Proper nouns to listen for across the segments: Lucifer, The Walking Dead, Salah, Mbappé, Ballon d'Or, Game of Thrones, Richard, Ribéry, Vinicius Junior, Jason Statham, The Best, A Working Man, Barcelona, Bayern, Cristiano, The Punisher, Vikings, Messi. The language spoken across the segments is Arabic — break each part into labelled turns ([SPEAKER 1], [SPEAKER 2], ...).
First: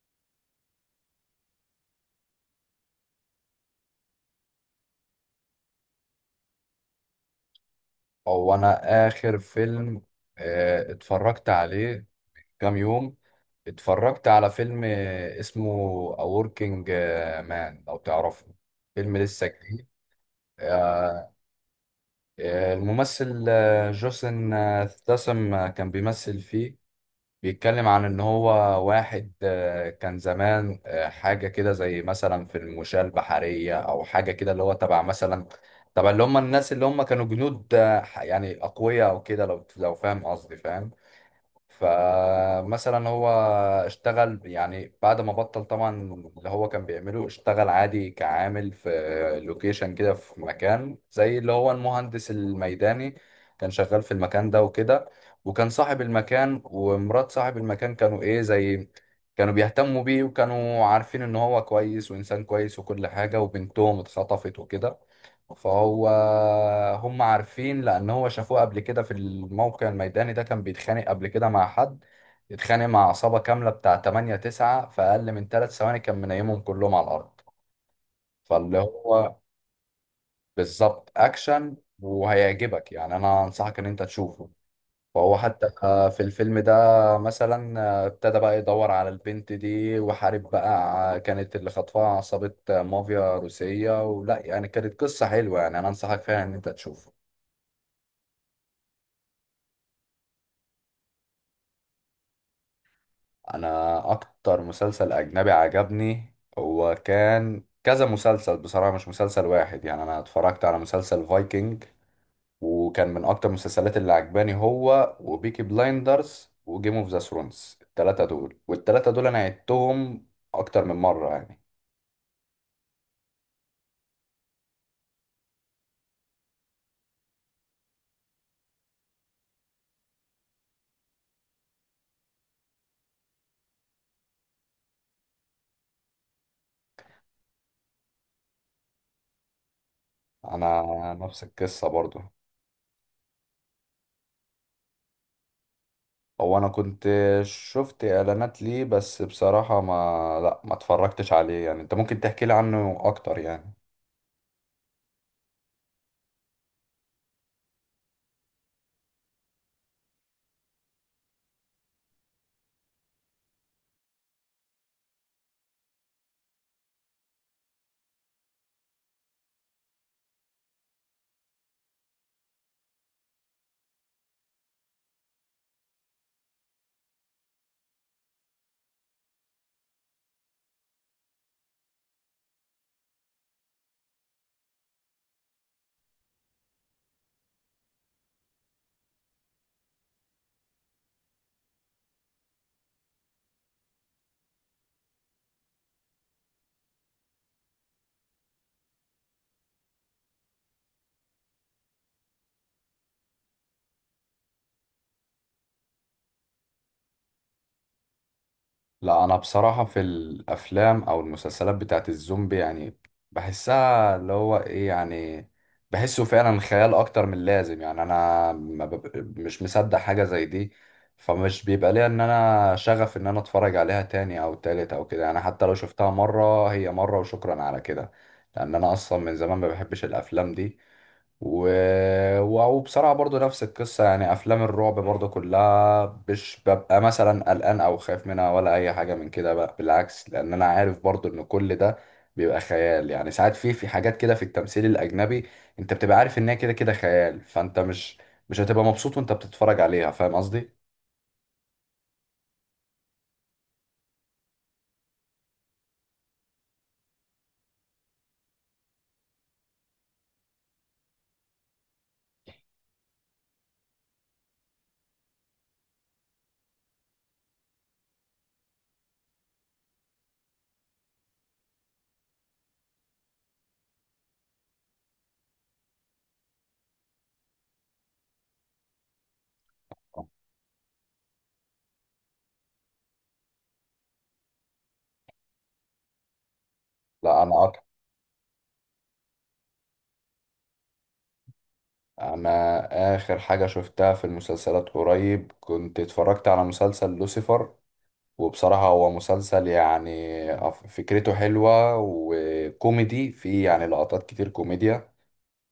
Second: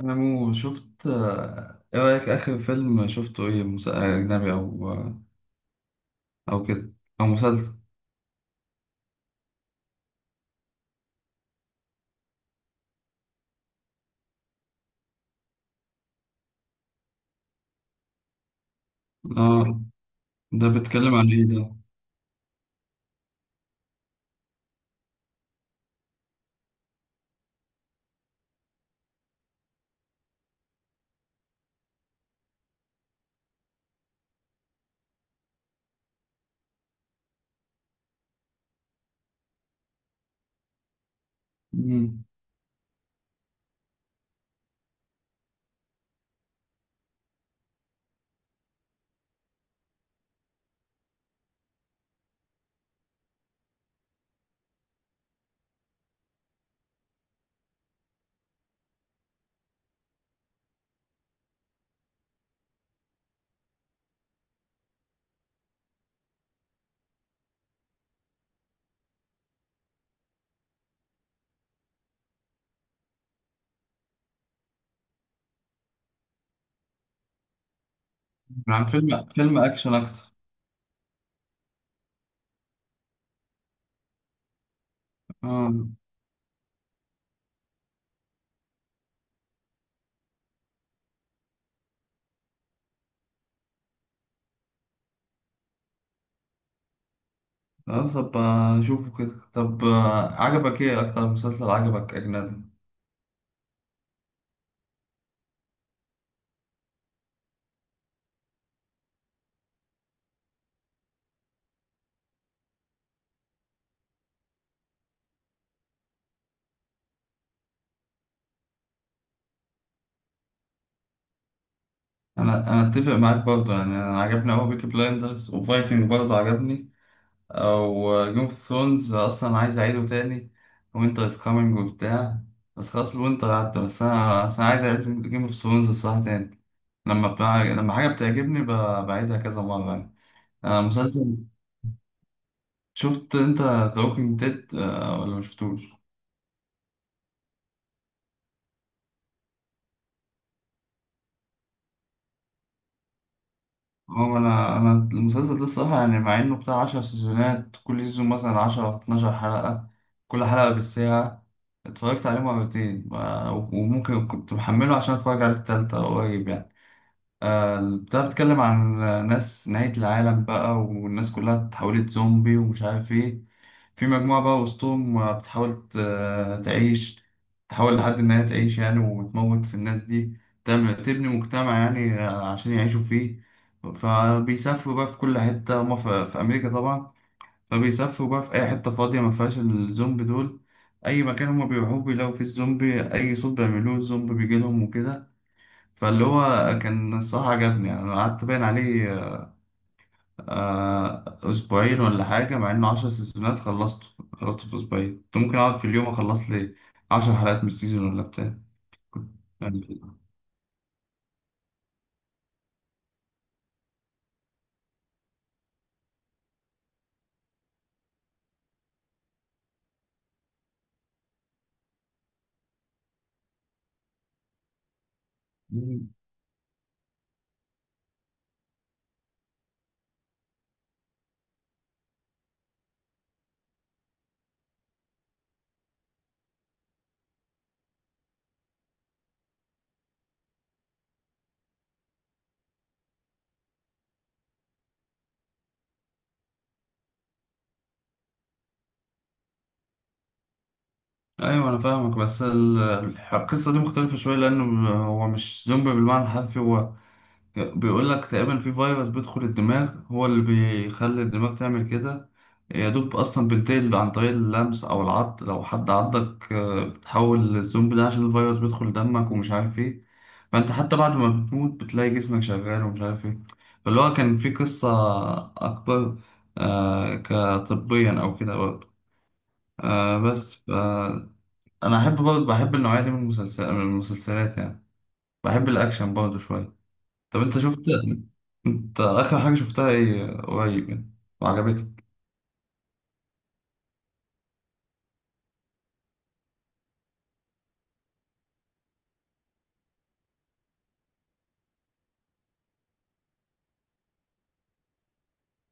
[SPEAKER 1] انا مو شفت ايه رايك اخر فيلم شفته ايه اجنبي، او كده، او مسلسل.
[SPEAKER 2] هو انا اخر فيلم اتفرجت عليه كام يوم. اتفرجت على فيلم اسمه A Working Man لو تعرفه، فيلم لسه
[SPEAKER 1] اه،
[SPEAKER 2] جديد.
[SPEAKER 1] ده بيتكلم عن
[SPEAKER 2] آه،
[SPEAKER 1] ايه ده؟
[SPEAKER 2] الممثل جوسن ستاثام كان بيمثل فيه. بيتكلم عن ان هو واحد كان زمان حاجه كده زي مثلا في المشاة البحريه او حاجه كده، اللي هو تبع مثلا تبع اللي هم الناس اللي هم كانوا جنود، يعني اقوياء او كده، لو فاهم قصدي فاهم.
[SPEAKER 1] مم.
[SPEAKER 2] فمثلا هو اشتغل يعني بعد ما بطل طبعا اللي هو كان بيعمله، اشتغل عادي كعامل في لوكيشن كده، في مكان زي اللي هو المهندس الميداني. كان شغال في المكان ده وكده، وكان صاحب المكان ومرات صاحب المكان كانوا ايه، زي كانوا بيهتموا بيه وكانوا عارفين ان هو كويس وانسان كويس وكل حاجة. وبنتهم اتخطفت وكده، فهو هم عارفين لان هو شافوه قبل كده في الموقع الميداني ده كان بيتخانق قبل كده مع حد. اتخانق مع عصابة كاملة بتاع 8 9 في اقل من 3 ثواني كان منيمهم كلهم على الارض. فاللي
[SPEAKER 1] عن فيلم
[SPEAKER 2] هو
[SPEAKER 1] فيلم اكشن اكتر.
[SPEAKER 2] بالظبط اكشن وهيعجبك، يعني انا انصحك ان انت تشوفه. فهو حتى
[SPEAKER 1] اه،
[SPEAKER 2] في الفيلم ده مثلا ابتدى بقى يدور على البنت دي وحارب بقى، كانت اللي خطفها عصابة مافيا روسية ولا يعني. كانت قصة حلوة، يعني انا انصحك فعلا ان انت تشوفه.
[SPEAKER 1] طب اشوفه كده. طب عجبك ايه اكتر مسلسل عجبك اجنبي؟
[SPEAKER 2] انا اكتر مسلسل اجنبي عجبني هو كان كذا مسلسل بصراحة، مش مسلسل واحد. يعني انا اتفرجت على مسلسل فايكنج وكان من اكتر المسلسلات اللي عجباني، هو وبيكي بلايندرز وجيم اوف ذا ثرونز. التلاتة دول والتلاتة دول انا عدتهم اكتر من مرة يعني.
[SPEAKER 1] انا اتفق معاك برضه، يعني انا عجبني قوي بيكي بلايندرز، وفايكنج برضه عجبني، او جيم اوف ثرونز اصلا عايز اعيده تاني، وينتر از كامينج وبتاع. بس خلاص الوينتر عدى، بس انا عايز اعيد جيم اوف ثرونز الصراحه تاني. لما حاجه بتعجبني بعيدها كذا مره يعني.
[SPEAKER 2] انا
[SPEAKER 1] مسلسل،
[SPEAKER 2] نفس القصة برضو.
[SPEAKER 1] شفت انت ذا ووكينج ديد ولا ما شفتوش؟
[SPEAKER 2] هو انا كنت شفت اعلانات ليه بس بصراحة ما لا ما اتفرجتش عليه يعني. انت ممكن تحكي لي عنه اكتر يعني.
[SPEAKER 1] هو انا المسلسل ده الصراحه، يعني مع انه بتاع 10 سيزونات، كل سيزون مثلا 10 12 حلقه، كل حلقه بالساعه. اتفرجت عليه مرتين، وممكن كنت محمله عشان اتفرج عليه التالتة قريب يعني. بتاع، بتتكلم عن ناس نهاية العالم بقى، والناس كلها اتحولت زومبي، ومش عارف ايه. في مجموعة بقى وسطهم بتحاول تعيش، تحاول لحد إن هي تعيش يعني، وتموت في الناس دي، تعمل تبني مجتمع يعني عشان يعيشوا فيه. فبيسافروا بقى في كل حتة، هما في أمريكا طبعا، فبيسافروا بقى في أي حتة فاضية ما فيهاش الزومبي دول. أي مكان هما بيروحوه بيلاقوا فيه الزومبي، أي صوت بيعملوه الزومبي بيجيلهم وكده. فاللي هو كان الصراحة عجبني يعني. أنا قعدت باين عليه أسبوعين ولا حاجة، مع إنه عشر سيزونات خلصته. خلصته في أسبوعين، كنت ممكن أقعد في اليوم أخلص لي عشر حلقات من السيزون ولا بتاع.
[SPEAKER 2] لا
[SPEAKER 1] كنت
[SPEAKER 2] انا بصراحة في
[SPEAKER 1] يعني-
[SPEAKER 2] الافلام او المسلسلات بتاعت الزومبي يعني بحسها اللي هو ايه يعني، بحسه فعلا خيال اكتر من اللازم. يعني انا ما بب- مش مصدق حاجة زي دي. فمش بيبقى ليا ان انا شغف ان انا اتفرج عليها تاني او تالت او كده، يعني حتى لو
[SPEAKER 1] مم.
[SPEAKER 2] شفتها مرة هي مرة وشكرا على كده. لان انا اصلا من زمان ما بحبش الافلام دي. و... و- وبصراحة برضو نفس القصة يعني. أفلام الرعب برضو كلها مش ببقى مثلا قلقان أو خايف منها ولا أي حاجة من كده بقى، بالعكس، لأن أنا عارف برضو إن كل ده بيبقى خيال. يعني ساعات في حاجات كده في التمثيل الأجنبي أنت بتبقى عارف إن هي كده كده خيال، فأنت مش هتبقى مبسوط وأنت بتتفرج عليها، فاهم قصدي؟
[SPEAKER 1] أيوة، أنا فاهمك، بس القصة دي مختلفة شوية، لأنه هو مش زومبي بالمعنى الحرفي. هو بيقول لك تقريبا في فيروس بيدخل الدماغ، هو اللي بيخلي الدماغ تعمل كده. يا دوب اصلا بينتقل عن طريق اللمس او العض، لو حد عضك بتحول للزومبي ده عشان الفيروس بيدخل دمك، ومش عارف ايه. فانت حتى بعد ما بتموت بتلاقي جسمك شغال، ومش عارف ايه. فاللي هو كان في قصة اكبر كطبيا او كده برضه. آه بس ف- انا احب برضه، بحب النوعية دي من المسلسلات يعني، بحب الاكشن برضه شوية. طب
[SPEAKER 2] لا
[SPEAKER 1] انت
[SPEAKER 2] أنا
[SPEAKER 1] شفت،
[SPEAKER 2] أكتر.
[SPEAKER 1] انت اخر حاجه شفتها ايه قريب يعني، وعجبتك؟
[SPEAKER 2] أنا آخر حاجة شفتها في المسلسلات قريب كنت اتفرجت على مسلسل لوسيفر. وبصراحة هو مسلسل يعني فكرته حلوة وكوميدي فيه، يعني لقطات كتير كوميديا.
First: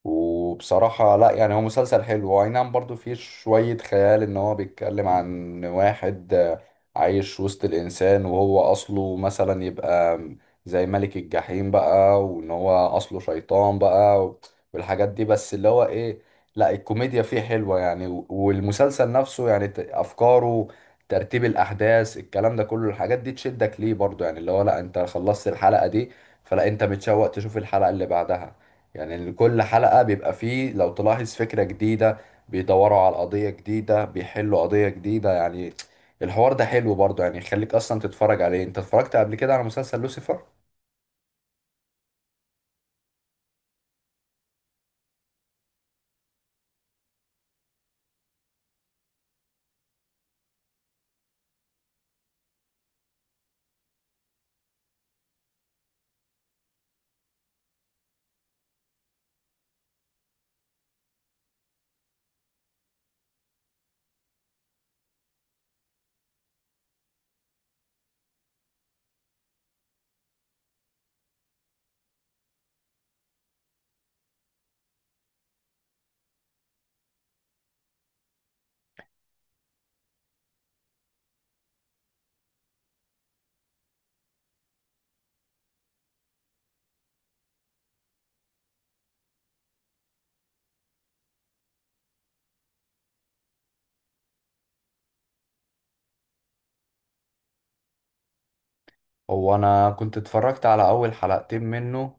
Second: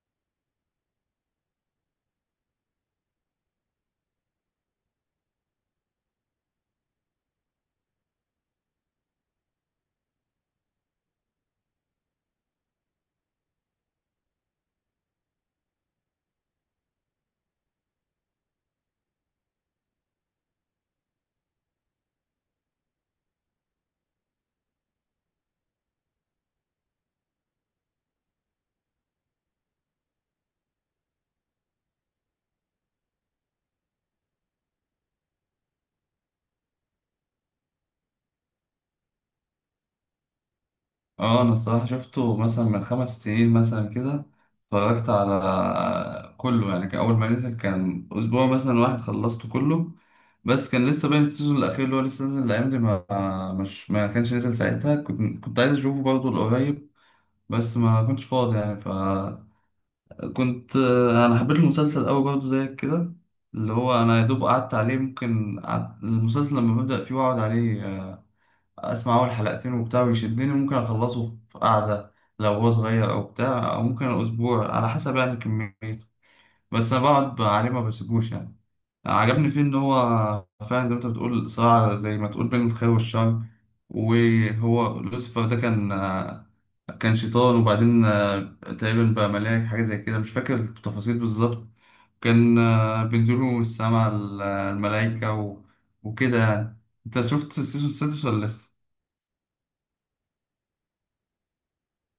[SPEAKER 2] وبصراحة لا، يعني هو مسلسل حلو، هو أي نعم برضو فيه شوية خيال إن هو بيتكلم عن واحد عايش وسط الإنسان وهو أصله مثلا يبقى زي ملك الجحيم بقى، وإن هو أصله شيطان بقى والحاجات دي، بس اللي هو إيه، لا الكوميديا فيه حلوة يعني. و- والمسلسل نفسه يعني أفكاره، ترتيب الأحداث، الكلام ده كله الحاجات دي تشدك ليه برضو، يعني اللي هو لا أنت خلصت الحلقة دي فلا أنت متشوق تشوف الحلقة اللي بعدها. يعني إن كل حلقة بيبقى فيه لو تلاحظ فكرة جديدة، بيدوروا على قضية جديدة بيحلوا قضية جديدة يعني. الحوار ده حلو برضه، يعني يخليك أصلا تتفرج عليه. أنت اتفرجت قبل كده على مسلسل لوسيفر؟
[SPEAKER 1] اه، انا الصراحه شفته مثلا من خمس سنين مثلا كده. اتفرجت على كله يعني، كان اول ما نزل كان اسبوع مثلا واحد خلصته كله. بس كان لسه باين السيزون الاخير اللي هو لسه نازل الايام دي، ما مش ما كانش نزل ساعتها، كنت عايز اشوفه برضه القريب، بس ما كنتش فاضي يعني، فكنت. انا حبيت المسلسل قوي برضه زيك كده، اللي هو انا يا دوب قعدت عليه، ممكن المسلسل لما ببدأ فيه واقعد عليه، اسمع اول حلقتين وبتاع ويشدني، ممكن اخلصه في قعده لو هو صغير او بتاع، او ممكن اسبوع على حسب يعني كميته. بس انا بقعد عليه ما بسيبوش يعني. عجبني فيه ان هو فعلا زي ما انت بتقول صراع زي ما تقول بين الخير والشر. وهو لوسيفر ده كان، كان شيطان، وبعدين تقريبا بقى ملاك، حاجه زي كده، مش فاكر التفاصيل بالظبط. كان بينزلوا من السما، الملائكه وكده يعني. انت شفت السيزون السادس ولا
[SPEAKER 2] هو أنا كنت اتفرجت على أول حلقتين منه،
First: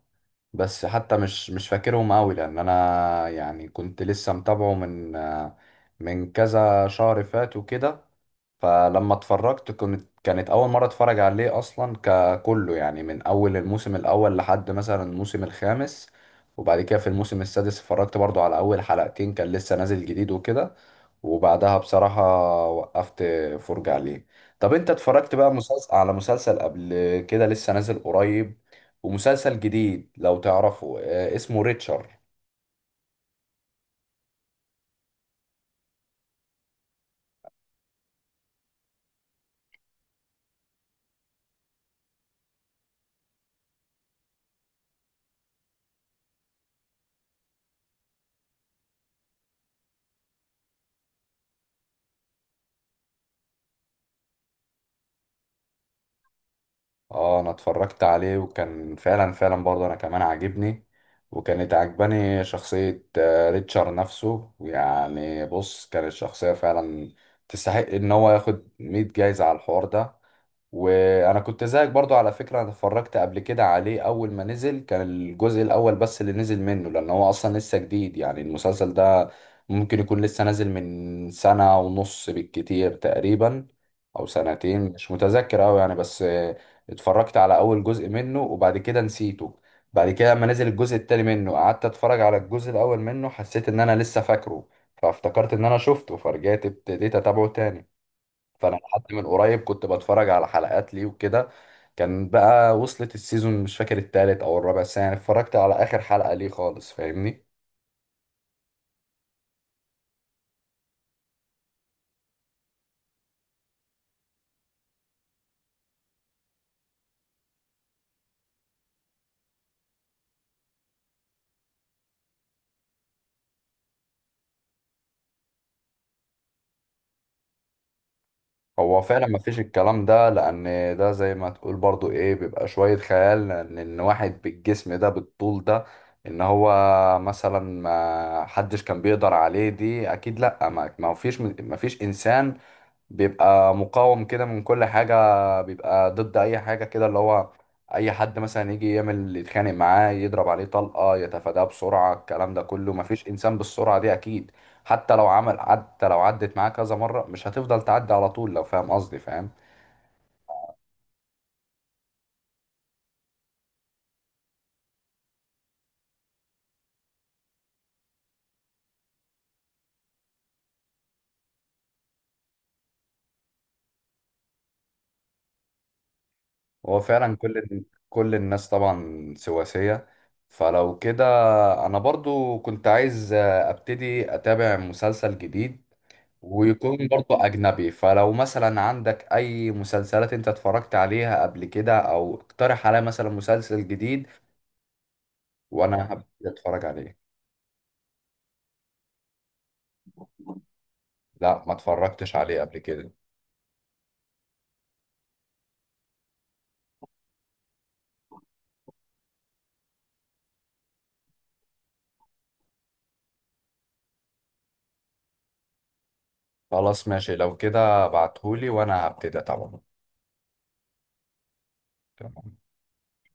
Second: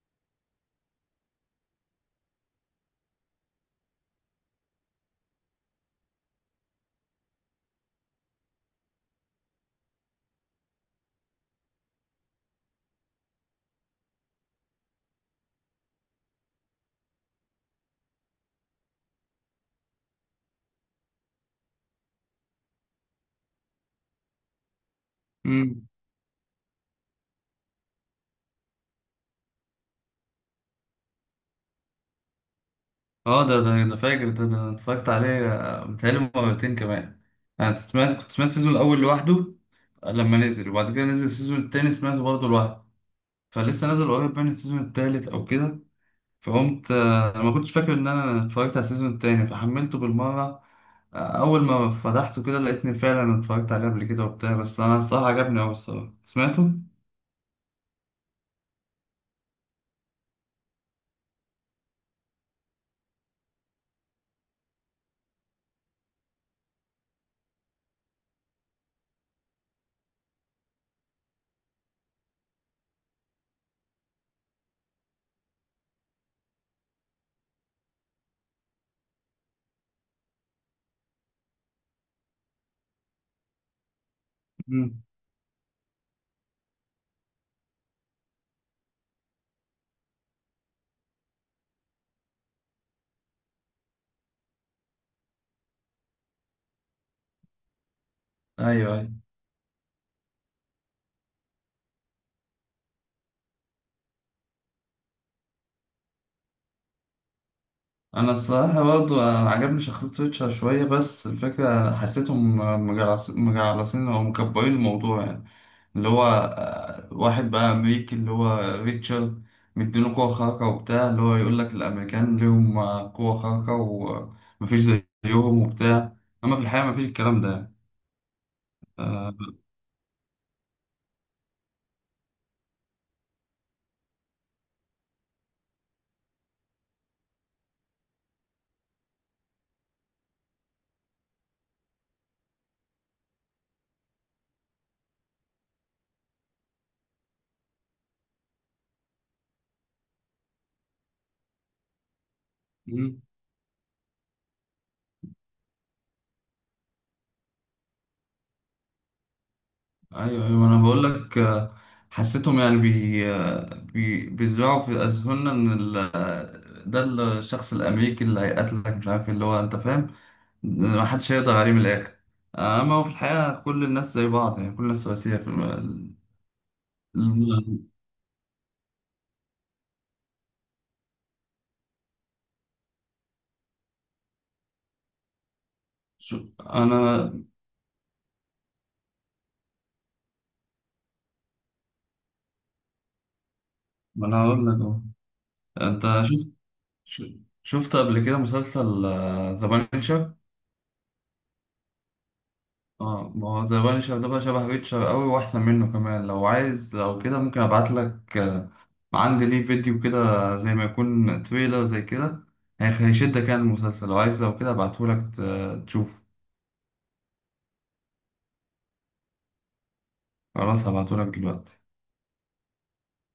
[SPEAKER 2] بس حتى مش فاكرهم أوي، لأن أنا يعني كنت لسه متابعه من كذا شهر فات وكده. فلما اتفرجت كنت، كانت اول مره اتفرج عليه اصلا ككله، يعني من اول الموسم الاول لحد مثلا الموسم الخامس. وبعد كده في الموسم السادس اتفرجت برضو على اول حلقتين، كان لسه نازل جديد وكده. وبعدها بصراحه وقفت فرجة عليه. طب انت اتفرجت بقى
[SPEAKER 1] لسه؟
[SPEAKER 2] مسلسل، على مسلسل قبل كده لسه نازل قريب ومسلسل جديد لو تعرفه، اسمه ريتشارد؟
[SPEAKER 1] اه، ده انا فاكر، ده انا اتفرجت عليه متهيألي مرتين كمان. انا سمعت، كنت سمعت السيزون الاول لوحده لما نزل، وبعد كده نزل السيزون التاني سمعته برضه لوحده. فلسه نازل قريب من السيزون التالت او كده، فقمت انا ما كنتش فاكر ان انا اتفرجت على السيزون التاني فحملته بالمره. اول ما فتحته كده لقيتني فعلا اتفرجت عليه قبل كده وبتاع، بس انا الصراحه عجبني اوي الصراحه، سمعته؟
[SPEAKER 2] اه انا اتفرجت عليه وكان فعلا فعلا برضه انا كمان عاجبني. وكانت عجباني شخصية ريتشارد نفسه. يعني بص، كانت شخصية فعلا تستحق ان هو ياخد 100 جايزة على الحوار ده. وانا كنت زيك برضو على فكرة، انا اتفرجت قبل كده عليه اول ما نزل، كان الجزء الاول بس اللي نزل منه لان هو اصلا لسه جديد يعني المسلسل ده. ممكن يكون لسه نازل من سنة ونص بالكتير تقريبا، او سنتين
[SPEAKER 1] مم.
[SPEAKER 2] مش متذكر اوي يعني. بس اتفرجت على اول جزء منه وبعد كده نسيته. بعد كده لما نزل الجزء التاني منه قعدت اتفرج على الجزء الاول منه، حسيت ان انا لسه فاكره. فافتكرت ان انا شفته، فرجعت ابتديت اتابعه تاني. فانا
[SPEAKER 1] ايوه
[SPEAKER 2] لحد
[SPEAKER 1] ايوه
[SPEAKER 2] من قريب كنت بتفرج على حلقات ليه وكده. كان بقى وصلت السيزون مش فاكر التالت او الرابع، بس يعني اتفرجت على اخر حلقة ليه خالص، فاهمني؟
[SPEAKER 1] انا الصراحه برضه عجبني شخصيه ريتشارد شويه، بس الفكره حسيتهم مجعلصين او مكبرين الموضوع يعني. اللي هو واحد بقى امريكي اللي هو ريتشارد، مديله قوه خارقه وبتاع، اللي هو يقول لك الامريكان ليهم قوه خارقه ومفيش زيهم وبتاع، اما في الحقيقه مفيش الكلام ده يعني.
[SPEAKER 2] هو فعلا ما فيش الكلام ده، لان ده زي ما تقول برضو ايه، بيبقى شوية خيال. لان ان واحد بالجسم ده بالطول ده ان هو مثلا ما حدش كان بيقدر عليه، دي اكيد لا. ما فيش انسان بيبقى مقاوم كده من كل حاجة، بيبقى ضد أي حاجة كده، اللي هو أي حد مثلا يجي يعمل يتخانق معاه يضرب عليه طلقة يتفاداه بسرعة، الكلام ده كله مفيش
[SPEAKER 1] آه،
[SPEAKER 2] إنسان بالسرعة دي أكيد. حتى لو عدت معاه كذا مرة مش هتفضل تعدي على طول، لو فاهم قصدي فاهم.
[SPEAKER 1] ايوه، ايوه، انا بقول لك حسيتهم يعني بي آه، بي بيزرعوا في اذهاننا ان ده الشخص الامريكي اللي هيقتلك مش عارف إيه، اللي هو انت فاهم، ما حدش هيقدر عليه من الاخر. اما هو في الحقيقه كل الناس زي بعض يعني، كل الناس سواسيه في
[SPEAKER 2] هو فعلا كل
[SPEAKER 1] الم-
[SPEAKER 2] كل الناس طبعا سواسية. فلو كده أنا برضو كنت عايز أبتدي أتابع مسلسل جديد،
[SPEAKER 1] انا،
[SPEAKER 2] ويكون برضه أجنبي. فلو مثلا عندك أي مسلسلات أنت اتفرجت عليها قبل كده، أو اقترح عليا مثلا مسلسل جديد
[SPEAKER 1] ما انا هقول لك اهو. انت
[SPEAKER 2] وأنا
[SPEAKER 1] شفت،
[SPEAKER 2] هبتدي أتفرج عليه.
[SPEAKER 1] شفت قبل كده مسلسل ذا بانشر؟
[SPEAKER 2] لا ما اتفرجتش عليه قبل كده.
[SPEAKER 1] اه، ما هو ذا بانشر ده بقى شبه ريتشر قوي، واحسن منه كمان. لو عايز لو كده ممكن ابعت لك عندي ليه فيديو كده زي ما يكون تريلر زي كده، هيشدك يعني المسلسل. لو عايز لو كده ابعته لك تشوف.
[SPEAKER 2] خلاص ماشي، لو كده ابعتهولي وأنا هبتدي طبعا.
[SPEAKER 1] خلاص، هبعته لك دلوقتي.
[SPEAKER 2] تمام.